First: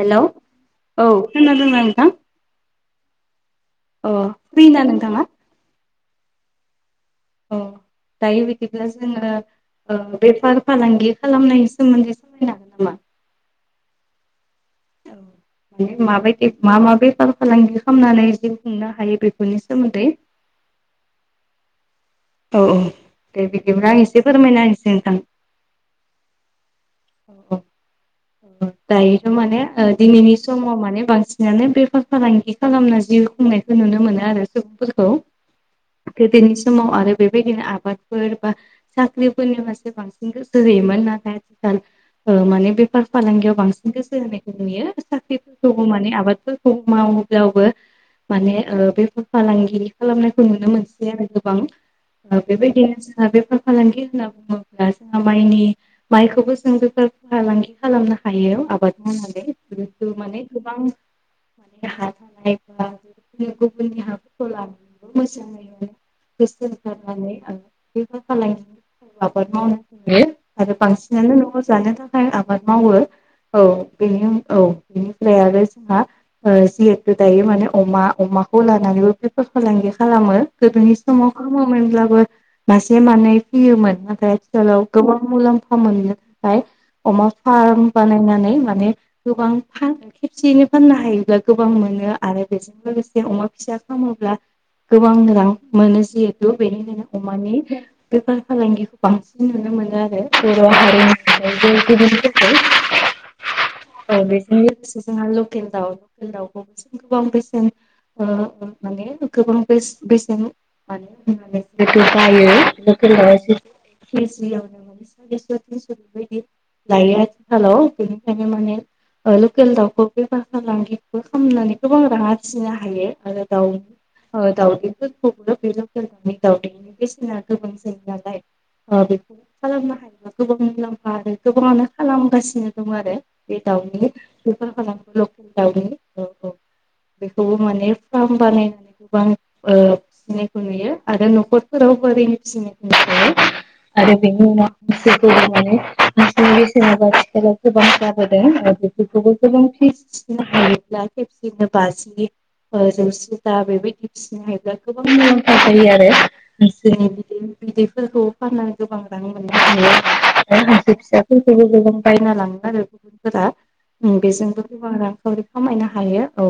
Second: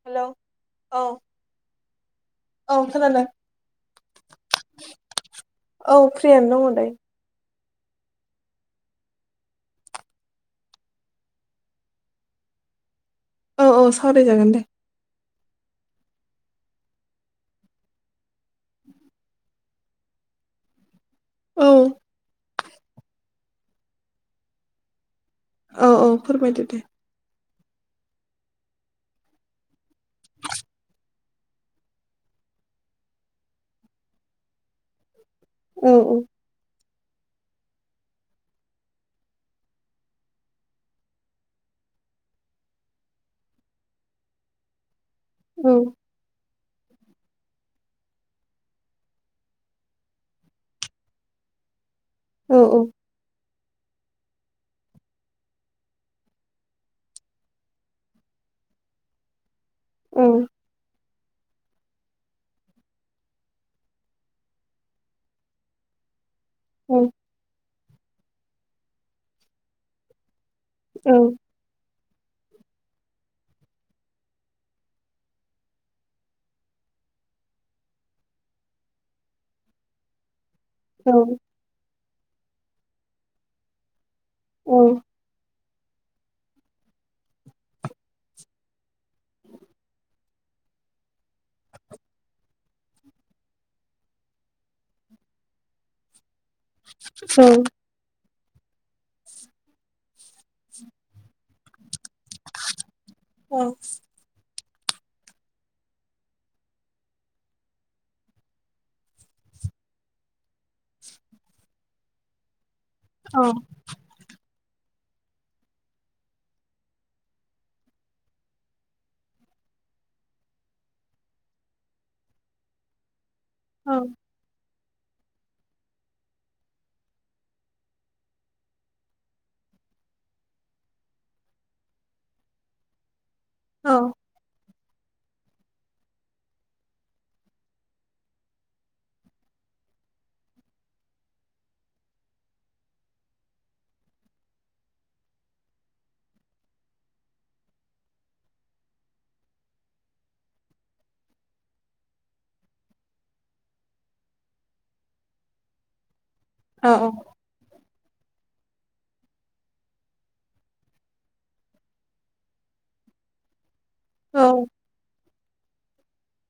Hello औ खोनादोंना नोंथां औ खोनादों अ फ्रिना नोंथाङा औ फ्रियानो दङ दायो अ दायो बिदिब्ला जोङो बेफार फालांगि खालामनायनि सोमोन्दै सावरायनो हागोन नामा औ औ सावरायजागोन दे। [inaudible] माबायदि मा मा बेफार फालांगि खामनानै जिउ खुंनो हायो बेफोरनि सोमोन्दै [inaudible] औ औ औ दे बिदिब्ला आं एसे फोरमायना होनिसै नोंथां औ औ फोरमायदो दे दायोथ माने ओ दिनैनि समाव माने बांसिनानो बेफार फालांगि खालामना जिउ खुंनायखौ नुनो मोनो आरो सुबुंफोरखौ औ गोदोनि समाव आरो बेबायदिनो आबादफोर बा साख्रिफोरनि फारसे बांसिन गोसो होयोमोन नाथाय आथिखाल ओ माने बेफार फालांगियाव बांसिन गोसो होनायखौ नुयो औ साख्रिफोरखौ माने आबादफोर मावोब्लाबो माने ओ बेफार फालांगिरि खालामनायखौ नुनो मोनसै आरो गोबां ओ औ बेबायदिनो जोंहा बेफार फालांगि होनना बुङोब्ला जोंहा माइनि माइखौबो जों बेफार फालांगि खालामनो हायो आबाद मावनानै औ [unintelligible] माने गोबां [unintelligible] गुबुननि हाफोरखौ लानानैबो मोजाङै गोसो औ होथाबनानै बेफार फालांगि आबाद मावनो हायो आरो औ बांसिनानो न'आव जानो थाखाय आबाद मावो औ बेनि अन औ बेनिफ्राय आरो जोंहा ओ जिहेतु दायो माने अमा अमाखौ लानानैबो बेपार फालांगि खालामो गोदोनि औ समाव खामोमोनब्लाबो मासे मानै फैयोमोन नाथाय औ आथिखालाव गोबां मुलाम्फा मोननो थाखाय अमा फार्म बानायनानै माने गोबां फानो खेबसेयैनो फाननो हायोब्ला गोबां मोनो आरो बेजों लोगोसे अमा फिसा खामोब्ला गोबां रां मोनो जिहेथु बेनिखायनो अमानि बेफार फालांगिखौ बांसिन नुनो मोनो आरो बर' हारिनि गुबुनफोरखौ अ औ बेजों लोगोसे जोंहा लकेल दाउ लकेल दाउखौ बेसे गोबां बेसेन ओ माने गोबां बेस बेसेन मानो हमबा बाइयो लकेल दावा एसे केजियावनो मान सारिस' थिनस' बेबायदि लायो आथिखालाव बेनिखायनो माने लकेल दाउखौ बेफार फालांगिबो खालामनानै गोबां राङ आरजिनो हायो आरो दाउनि दाउदै फोरखोबो दाउदैनि बेसेना गोबां जायो नालाय बेखौ खालामनो हायोबा गोबां मुलाम्फा आरो गोबाङानो खालामगासिनो दं आरो बे दाउनि बेफार खालामो लकेल दाउनि औ औ बेखौबो माने फार्म बानायनानै गोबां नुयो आरो न'खरफोराव बोरैनो फिसिनायखौ मिथि आरो बेनि उनाव बेफोरखौ लानानै आथिखालनि बेसेना आथिखालावबो गोबांथार होदों आरो बेफोरखौबो गोबां फिसिनो हायोब्ला खेबसेनो बाजि जौसे ता बेबायदि फिसिनो हायोब्ला गोबां मुलाम्फा जायो आरो औ गासै खोनादों औ बिदै बिदैफोरखौ फाननानै गोबां लोगोसे फिसाफोरखौबो गोबां बायना लाङो आरो गुबुनफोरा बेजोंबो औ गोबां रांखावरि खामायनो हायो औ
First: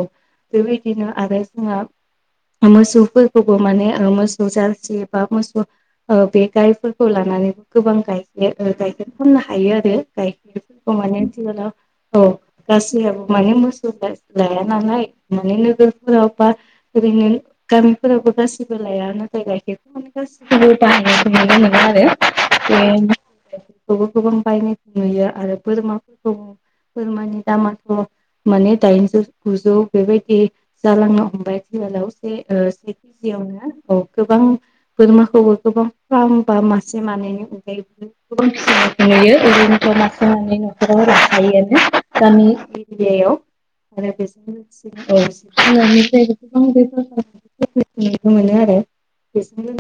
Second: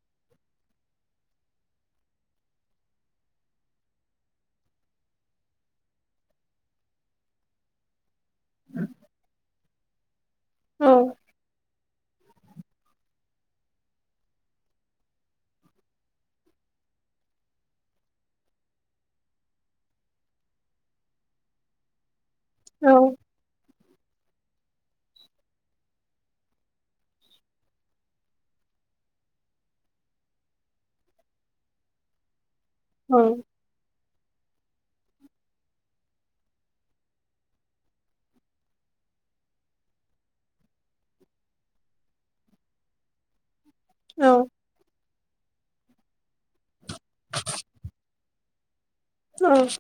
बेबायदिनो आरो जोंहा मोसौफोरखौबो माने मोसौ जारसि बा मोसौ बे गायफोरखौ लानानैबो गोबां गाय गाइखेर फननो हायो आरो गाइखेरफोरखौ माने औ औ गासै माने मोसौ लाया नालाय माने नगरफोराव बा ओरैनो गामिफोरावबो गाैबो लाय नथाय गाइखेरखौ माने गासिखौबो बाहनाय नुनो मोनो आरो बो गोबां बायनायखौ नुयो आरो बोरमा बोरमानि दामाथ' माने दाइनजौ गुजौ बेबायदि जालांनो हमबाय फिलाव बेयावनो औ गोबां बोरमाखौबो गोबां फ्रां बा मासे मानैनि अनगायैबो गुबुन फिखौ नुयो ओरैनोथ' मासे मानै नंङा खायोआनो गामि एरियायाव आरो बेजों लोगोसे जुनारनिफ्रायबो गोबां बे न मोनो आरो बेजोंनो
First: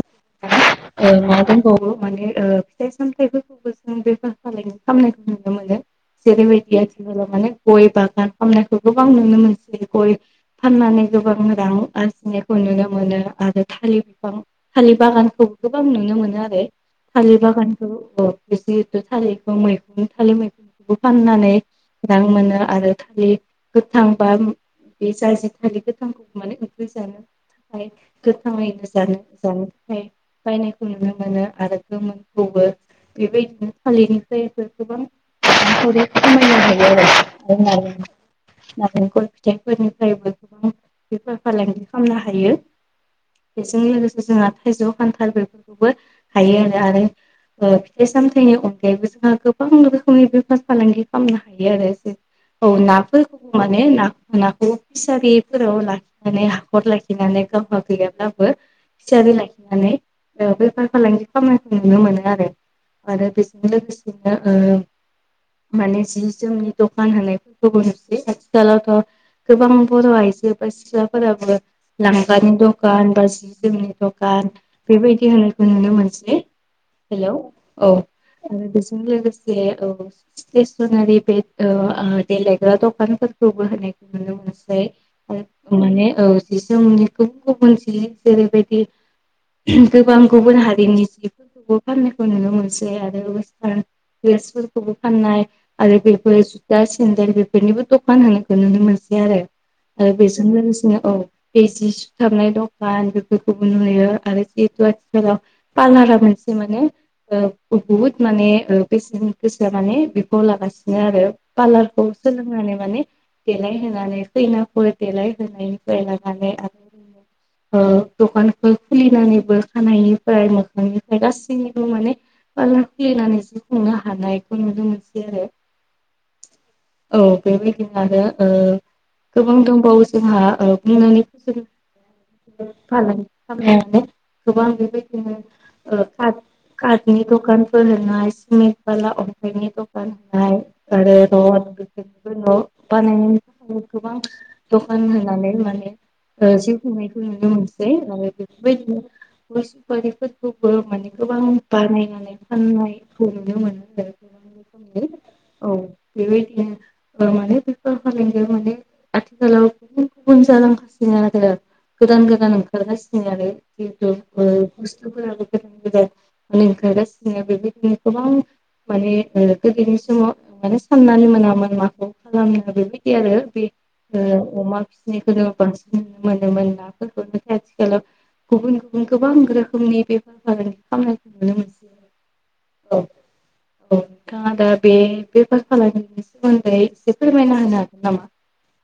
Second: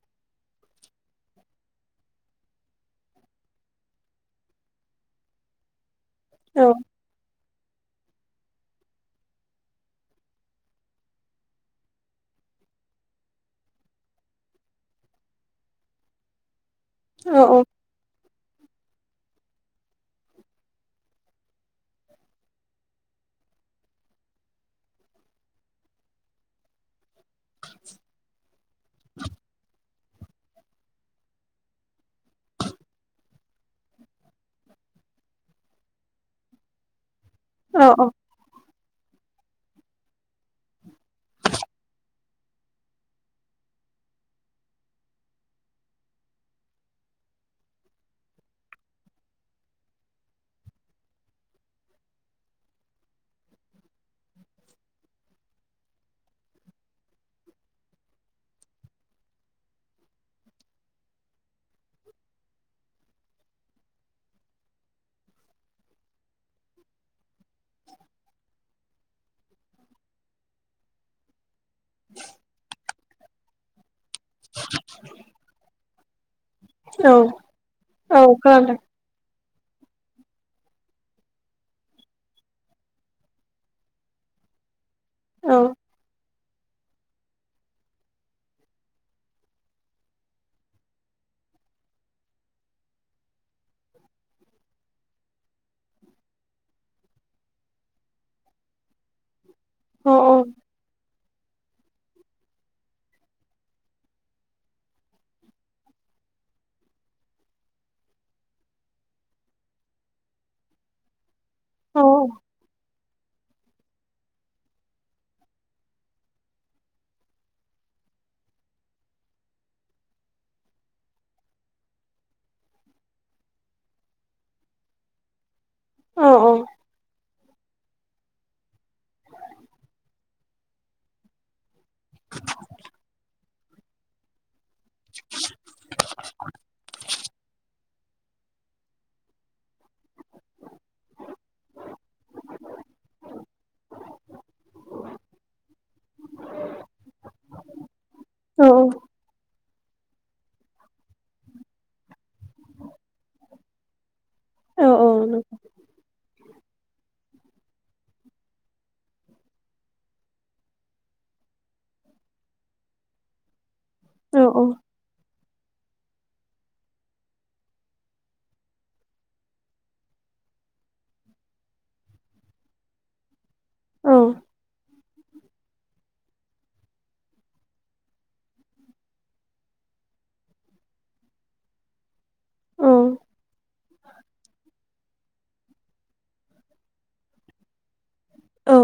मा दंबावो माने फिथाइ सामथायाइफोरखौबो जों बे नायखौ नुनो मोनो जेरैबायदि आरोखि ाव माने गय बागान खालामामनायखौ गोबां नुनो मोनसै गय फाननानै गोबां रां आरजिनायखौ नुनो मोनो आरो थालिर बिफां थालिर बागानखौ गोबां नुनो मोनो आरो थालिर बागानखौसेथ थालिर मैगं थालिर मैगं फाननानै रां मोनो आरो खालि गोथां बा बे जायजे थालिर गोथांखौ माने उखैजानो थाखाय गोथाङैनो जानो जानो ओफ्राय बायनायखौ नुनो मोनो आरो गोमोनखौबो बेबायदिनो फालिरनिफ्राय गोबां रि खामायनो हायो आरो नारेंखल फिथाइफोरनिफ्रायबो गोबां बेफार फालांगि खालामनो हायो बेजों लोगोसे जोंहा थाइजौ खान्थाल बेफोरखौबो हायो आरो ओ फिथाइ सामथाइनि अनगायैबो जोंहा गोबां बेफार फालांगि खालामनो हायो आरो ज औ नाफोरखौ माने नाखौ फुसारिफोराव ला माने हाखर लाखिनानै गावहा गैयाब्लाबो थियारि लाखिनानै बेफार फालांगि खालामनायखौ नुनो मोनो आरो आरो बेसिनोसिना माने जि जोंनि दखान होनायफोरखौ नुसै आथिखालावथ' गोबां बर' आइजो बा सिख्लाफोराबो लांगानि दखान बा जि जोमनि दखान बेबायदि होनायखौ नुनो मोनसै हेलौ औ बेजों लोगोसे औ सनारि बे देलायग्रा दखानफोरखौबो होनायखौ नुनो मोनसै माने औ जि जोमनि गुबुन गुबुन जि जेरैबायदि गोबां गुबुन हारिनि जिफोरखौबो फाननायखौ नुनो मोनसै आरो वेस्टार्न ड्रेस बो फाननाय आरो बेफोर जुथा सेन्देल बेफोरनिबो दखान होनायखौ नुनो मोनसै आरो बेजों लोगोसेनो औ बे जि सुथाबनाय दखान बेफोरखौबो नुयो आरो जिहेतु आथिखालाव पार्लारा मोनसे माने बुहुत माने बेसेन गोसा माने बिफाव लागासिनो आरो पार्लारखौ सोलोंनानै माने देलायहोनानै खैनाफोर देलाय होनायनिफ्राय लानानै आरो दखानखौ खुलिनानैबो खानायनिफ्राय मोखांनिफ्राय गासैनिबो माने बा खुलिनानै जिउ खुंनो हानायखौ नुनो मोनसै आरो औ बेबायदिनो आरो गोबां दंबावो जोंहा [unintelligible] फालांगि खालामनाय गोबां बेबायदिनो कारटनि दखानफोर होनाय सिमेन्ट बाला अन्थाइनि दखान होनाय आरो रद [unintelligible] दखान होनानै माने जिउ खुंनायखौ नुनो मोन सै आरो बेफोरबादिनो गय सुफारिफोरखौबो माने गोबां बानायनानै फाननायखौ नुनो मोनो औ बेबायदिनो बेफोर माने बेफोर फालांगिआ माने आथिखालाव गुबुन गुबुन जालांगासिनो आरो गोदान गोदान ओंखारगासिनो आरो [unintelligible] बेबादिनो गोबां माने गोदोनि समाव माने साननानै मोनामोन माखौ खालामो बेबायदि आरो बे अमा फिनायखौनो बांसिन नुनो मोनोमोन नाफोरखौनो आथिखालाव गुबुन गुबुन गोबां रोखोमनि बेफार फालांगि खालामनायखौ नुनो मोनसै औ औ नोंथाङा दा बे बेफार खालामनायनि सोमोन्दै एसे फोरमायना होनो हागोन नामा औ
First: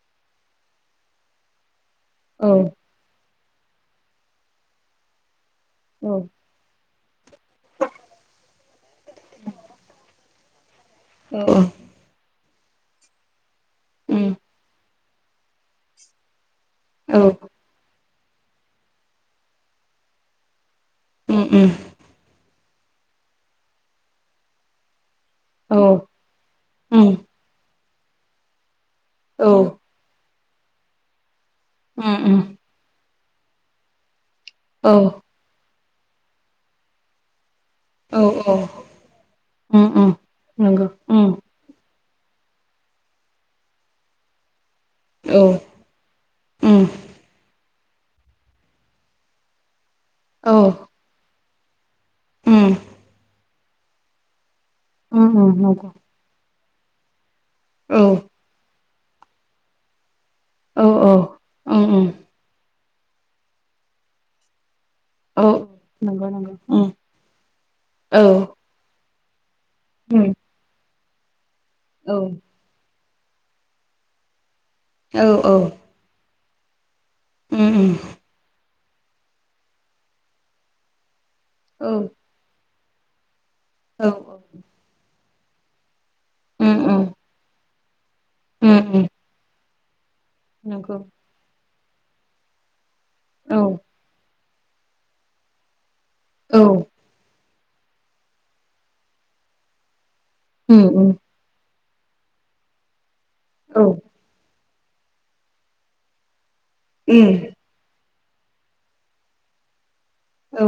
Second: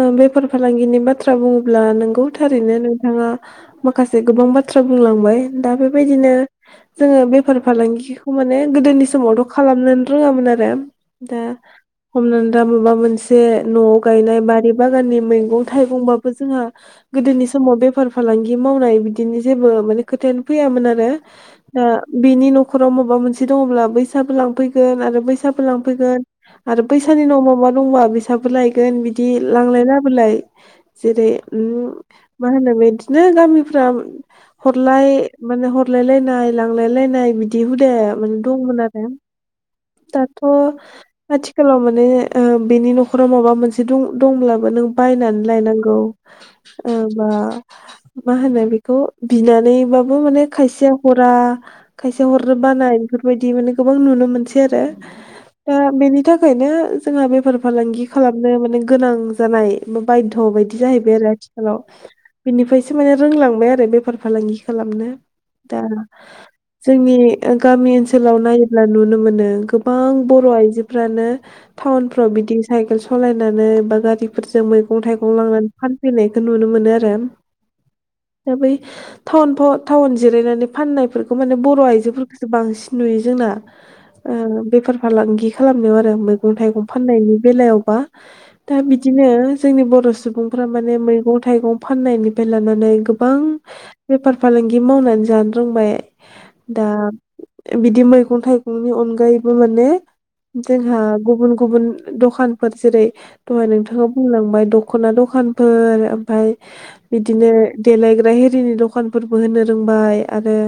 औ बेफार फालांगिनि बाथ्रा बुङोब्ला नोंगौ औ थारैनो नोंथाङा माखासे गोबां बाथ्रा बुंलांबाय दा औ बेबायदिनो जोङो बे बेफार फालांगिखौ माने गोदोनि समावथ' खालामनोनो रोङामोन आरो दा औ हमनानै ला माबा मोनसे न'आव उम गायनाय बारि बागाननि मैगं थाइगंबाबो जोंहा औ गोदोनि समाव बेफार फालांगि मावनाय बिदिनि जेबो माने खोथायानो फैयामोन आरो उम उम दा बेनि न'खराव माबा मोनसे दङब्ला बैसाबो लांफैगोन आरो बैसाबो औ लांफैगोन आरो उम बैसानि उनाव माबा दंबा बेैसाबो लायगोन बिदि औ लांलाय लाबोलाय जेरै उम उम मा होनो बिदिनो गामिफ्रा औ हरलाय माने हरलायलाय नाय लांलायलाय नाय बिदि बिदि हुदाया औ माने दंमोन आरो उम उम दाथ' नंगौ उम आथिखालाव माने बेनि न'खराव माबा मोनसे दंब्लाबो नों औ बायनानै लायनांगौ उम बा मा होनो बेखौ बिनानैबाबो माने औ खायसेया हरा खायसेया हरनो उम बानाय बेफोरबायदि माने गोबां नुनो मोनसै आरो ओ दा नंगौ बेनि थाखायनो जोंहा बेफार फालांगि औ खालामनो माने गोनां जानाय बा बायध' बायदि औ जाहैबाय औ आरो आथिखालाव बिनिफ्रायसो माने रोंलांबाय आरो बेफार फालांगि खालामनो औ दा नंगौ नंगौ उम जोंनि गामि औ ओनसोलाव नायोब्ला नुनो मोनो गोबां गोबां उम बर' आइजोफ्रानो औ टाउनफ्राव बिदि साइकेल सालायनानै बा गारिफोरजों मैगं थाइगं औ लांनानै फानफैनायखौ नुनो मोनो आरो [unintelligible] दा बै टाउन टाउन जिरायनानै फाननायफोरखौ माने बर' औ आइजोफोरखौ खौसो बांसिन नुयो जोंना औ बेफार फालांगि खालामनायाव आरो मैगं उम थाइगं उम फाननायनि बेलायावबा दा उम उम बिदिनो जोंनि बर' सुबुंफ्रा नंगौ माने मैगं थाइगं फाननायनिफ्राय लानानै गोबां औ बेफार फालांगि मावनानै जानो रोंबाय औ दा बिदि मैगं थाइगंनि अनगायैबो माने उम जोंहा उम गुबुन गुबुन दखानफोर जेरै दहाय औ उम नोंथाङा बुंलांबाय दख'ना दखानफोर ओमफ्राय बिदिनो देलायग्रा हिरिनि दखानफोरबो होनो रोंबाय आरो औ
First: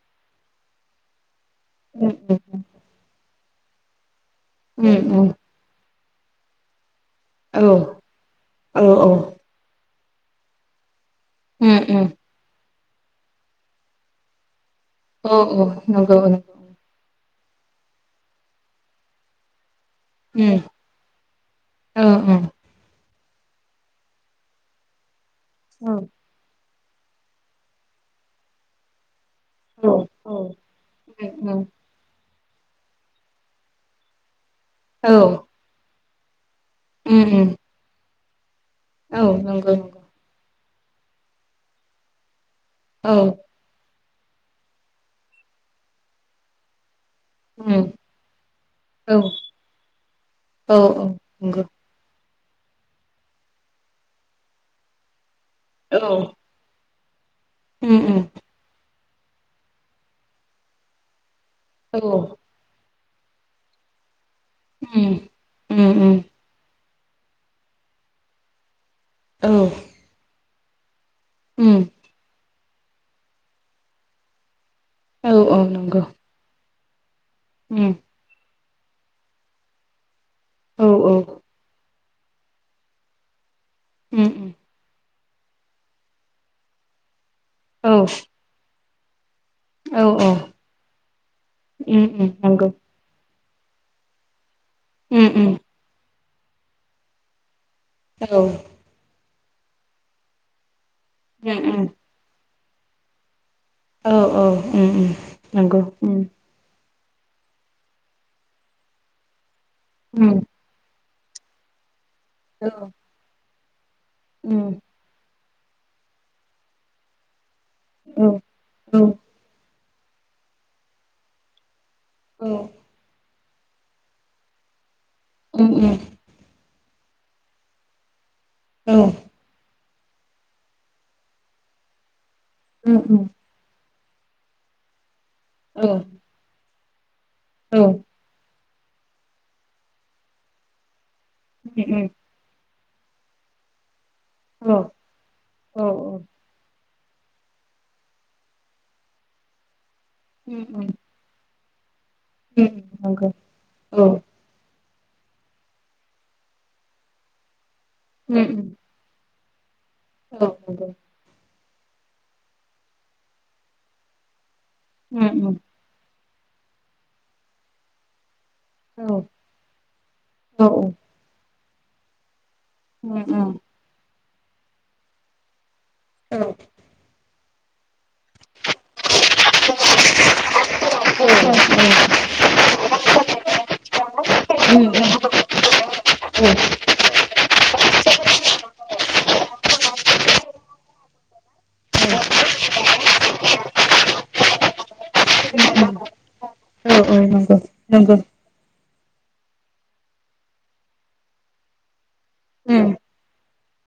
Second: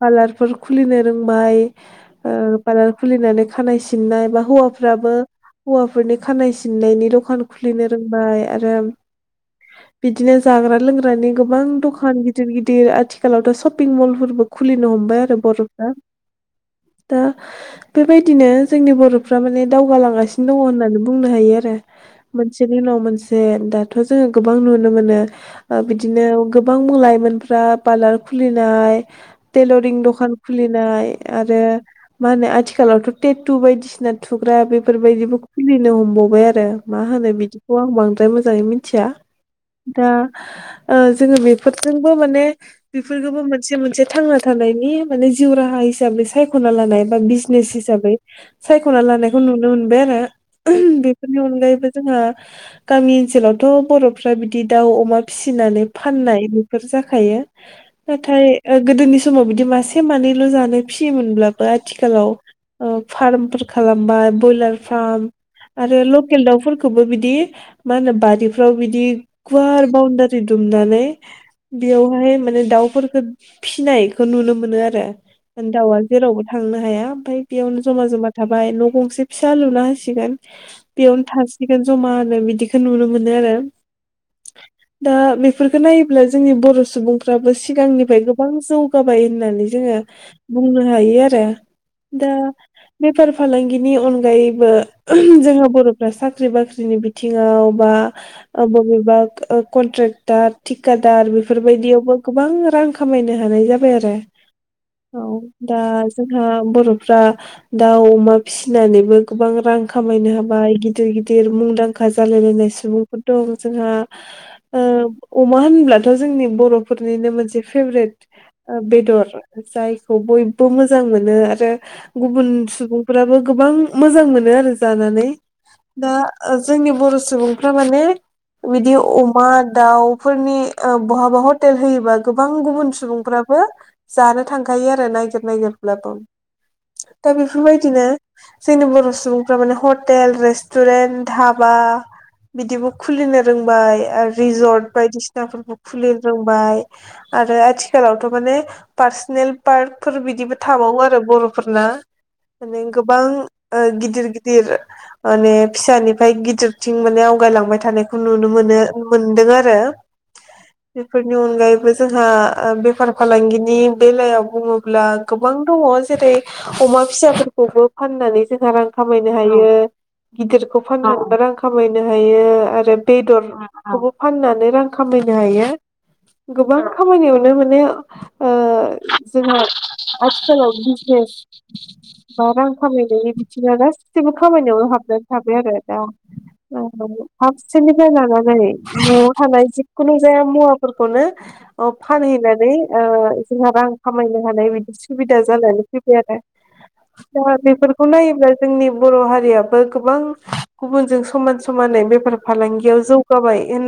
पार्लारफोर खुलिनो रोंबाय उम उम पार्लार खुलिनानै खानाय सिननाय बा हौवाफ्राबो उम उम हौवाफोरनि खानाय सिननायनि र दखान औ औ उम खुलिनो रोंबाय आरो बिदिनो जाग्रा लोंग्रानि गोबां उम दखान गिदिर गिदिर आथिखालावथ' सपिं मलफोरबो खुलिनो हमबाय औ आरो बर'फ्रा नंगौ नंगौ उम दा बेबायदिनो जोंनि बर'फ्रा माने दावगा लां गासिनो दङ होननानै बुंनो हायो आरो औ मोनसेनि उनाव मोनसे दाथ' जोङो गोबां नुनो मोनो औ बिदिनो गोबां लाइमोनफ्रा पार्लार खुलिनाय टेलरिं दखान औ खुलिनाय उम आरो उम मा होनो आथिखालावथ' थे टु बायदिसिना थुग्रा औ बेफोरबायदिबो खुलिनो हमबावबाय आरो मा उम होनो उम बिदिखौ आं बांद्राय मोजाङै मिनथिया औ नंगौ नंगौ दा जोङो बेफोरजोंबो माने औ बेफोरखौबो मोनसे मोनसे थांना थानायनि माने जिउ राहा हिसाबै सायख'ना लानाय बा बिजनेस उम हिसाबै सायख'ना औ लानायखौ नुनो मोनबाय आरो औ औ बेफोरनि नंगौ अनगायैबो जोंहा गामि ओनसोलावथ' बर'फ्रा बिदि दाउ अमा फिसिनानै औ फाननाय बेफोर जाखायो उम उम नाथाय गोदोनि समाव बिदि मासे मानैल' जानो फिसियोमोनब्ला बो औ आथिखालाव फार्मफोर खालामबाय ब्रयलार उम फार्म उम आरो उम लकेल दाउफोरखौबो बिदि मा होनो बारिफ्राव बिदि औ गुवार बाउन्दारि दुमनानै उम बेयाव बाहाय माने दाउफोरखौ फिसिनायखौ नुनो मोनो आरो औ औ दाउआ नंगौ जेरावबो थांनो हाया ओमफ्राय बेयावनो उम जमा जमा थाबाय न' गंसे फिसा लुना होसिगोन औ औ बेयावनो थासिगोन जमानो बिदिखौ नुनो मोनो आरो उम उम दा बेफोरखौ नायोब्ला जोंनि बर' सुबुंफ्राबो औ सिगांनिफ्राय गोबां जौ गाबाय होननानै जोङो औ औ बुंनो हायो आरो उम उम दा नंगौ बेफार फालांगिनि अनगायैबो उम उम जोंहा बर'फ्रा साख्रि साख्रि बाख्रिनि बिथिङाव बा औ ओ बबेबा कन्ट्रेक्टार थिकादार उम उम बेफोरबायदियावबो गोबां रां खामायनो हानाय जाबाय औ आरो उम उम औ दा नंगौ उम जोंहा बर' फ्रा दाउ अमा फिसिनानैबो गोबां रां खामायनो उम हाबाय गिदिर गिदिर मुंदांखा खा जालायलायनाय औ सुबुंफोर दं जोंहा उम अमा होनब्लाथ' जोंनि बर'फोरनिनो मोनसे फेभरेट औ औ बेदर जायखौ बयबो मोजां मोनो आरो गुबुन औ सुबुंफोराबो गोबां मोजां मोनो आरो जानानै उम उम दा जोंनि बर' सुबुंफ्रा माने बिदि औ अमा दाउफोरनि बहाबा हटेल होयोबा गोबां गुबुन उम उम सुबुंफ्रा बो जानो थांखायो आरो नायगिर औ नायगिरब्लाबो दा बेफोरबायदिनो जोंनि बर' सुबुंफ्रा माने हटेल रेस्ट टुरेन्ट धाबा उम बिदिबो खुलिनो रोंबाय आरो औ रिजर्ट बायदिसिनाफोरखौ औ खुलि रों बायिआरो आथिखालावथ' माने फारसनेल पार्कफोर बिदिबो उम उम उम थाबावो आरो बर'फोरना माने गोबां नंगौ औ गिदिर गि दिर माने फिसानिफ्राय गिदिरथिं माने आवगायलांबाय थानायखौ नुनो मोनो मोनदों आरो औे नंगौ बेफोरनि अनगायैबो जोंहा बेफार फालांगिनि बेलायाव बुङो ब्ला गोबां दङ जेरै अमा फिसाफोरखौबो फाननानै जोंहा रां औ खामायनो हायो औ गिदिरखौ फाननानैबो रां खामायनो हायो आरो रो बेदर औ खौबो फनानै रां खामायनो हायो गोबां खामानि बे माने ओ जोंहा आथिखालाव बिजनेस उम बा रां खामायनायनि बिथिङानो गासैबो खामानियाव हाबनानै थाबाय आरो दा औ फारसेनिफ्राय लानानै न'आव थानाय जिखुनु जाया मुवाफोरखौनो अ फानहैनानै जोंहा रां खामायनो हानाय बिदि सुबिदा जानानै फैबाय आरो औ नंगौ दा बेफोरखौ नंगौ नायोबा जोंनि बर' हारियाबो गोबां गुबुनजों समान समानै बेफार फालांगियाव जौ गाबाय होन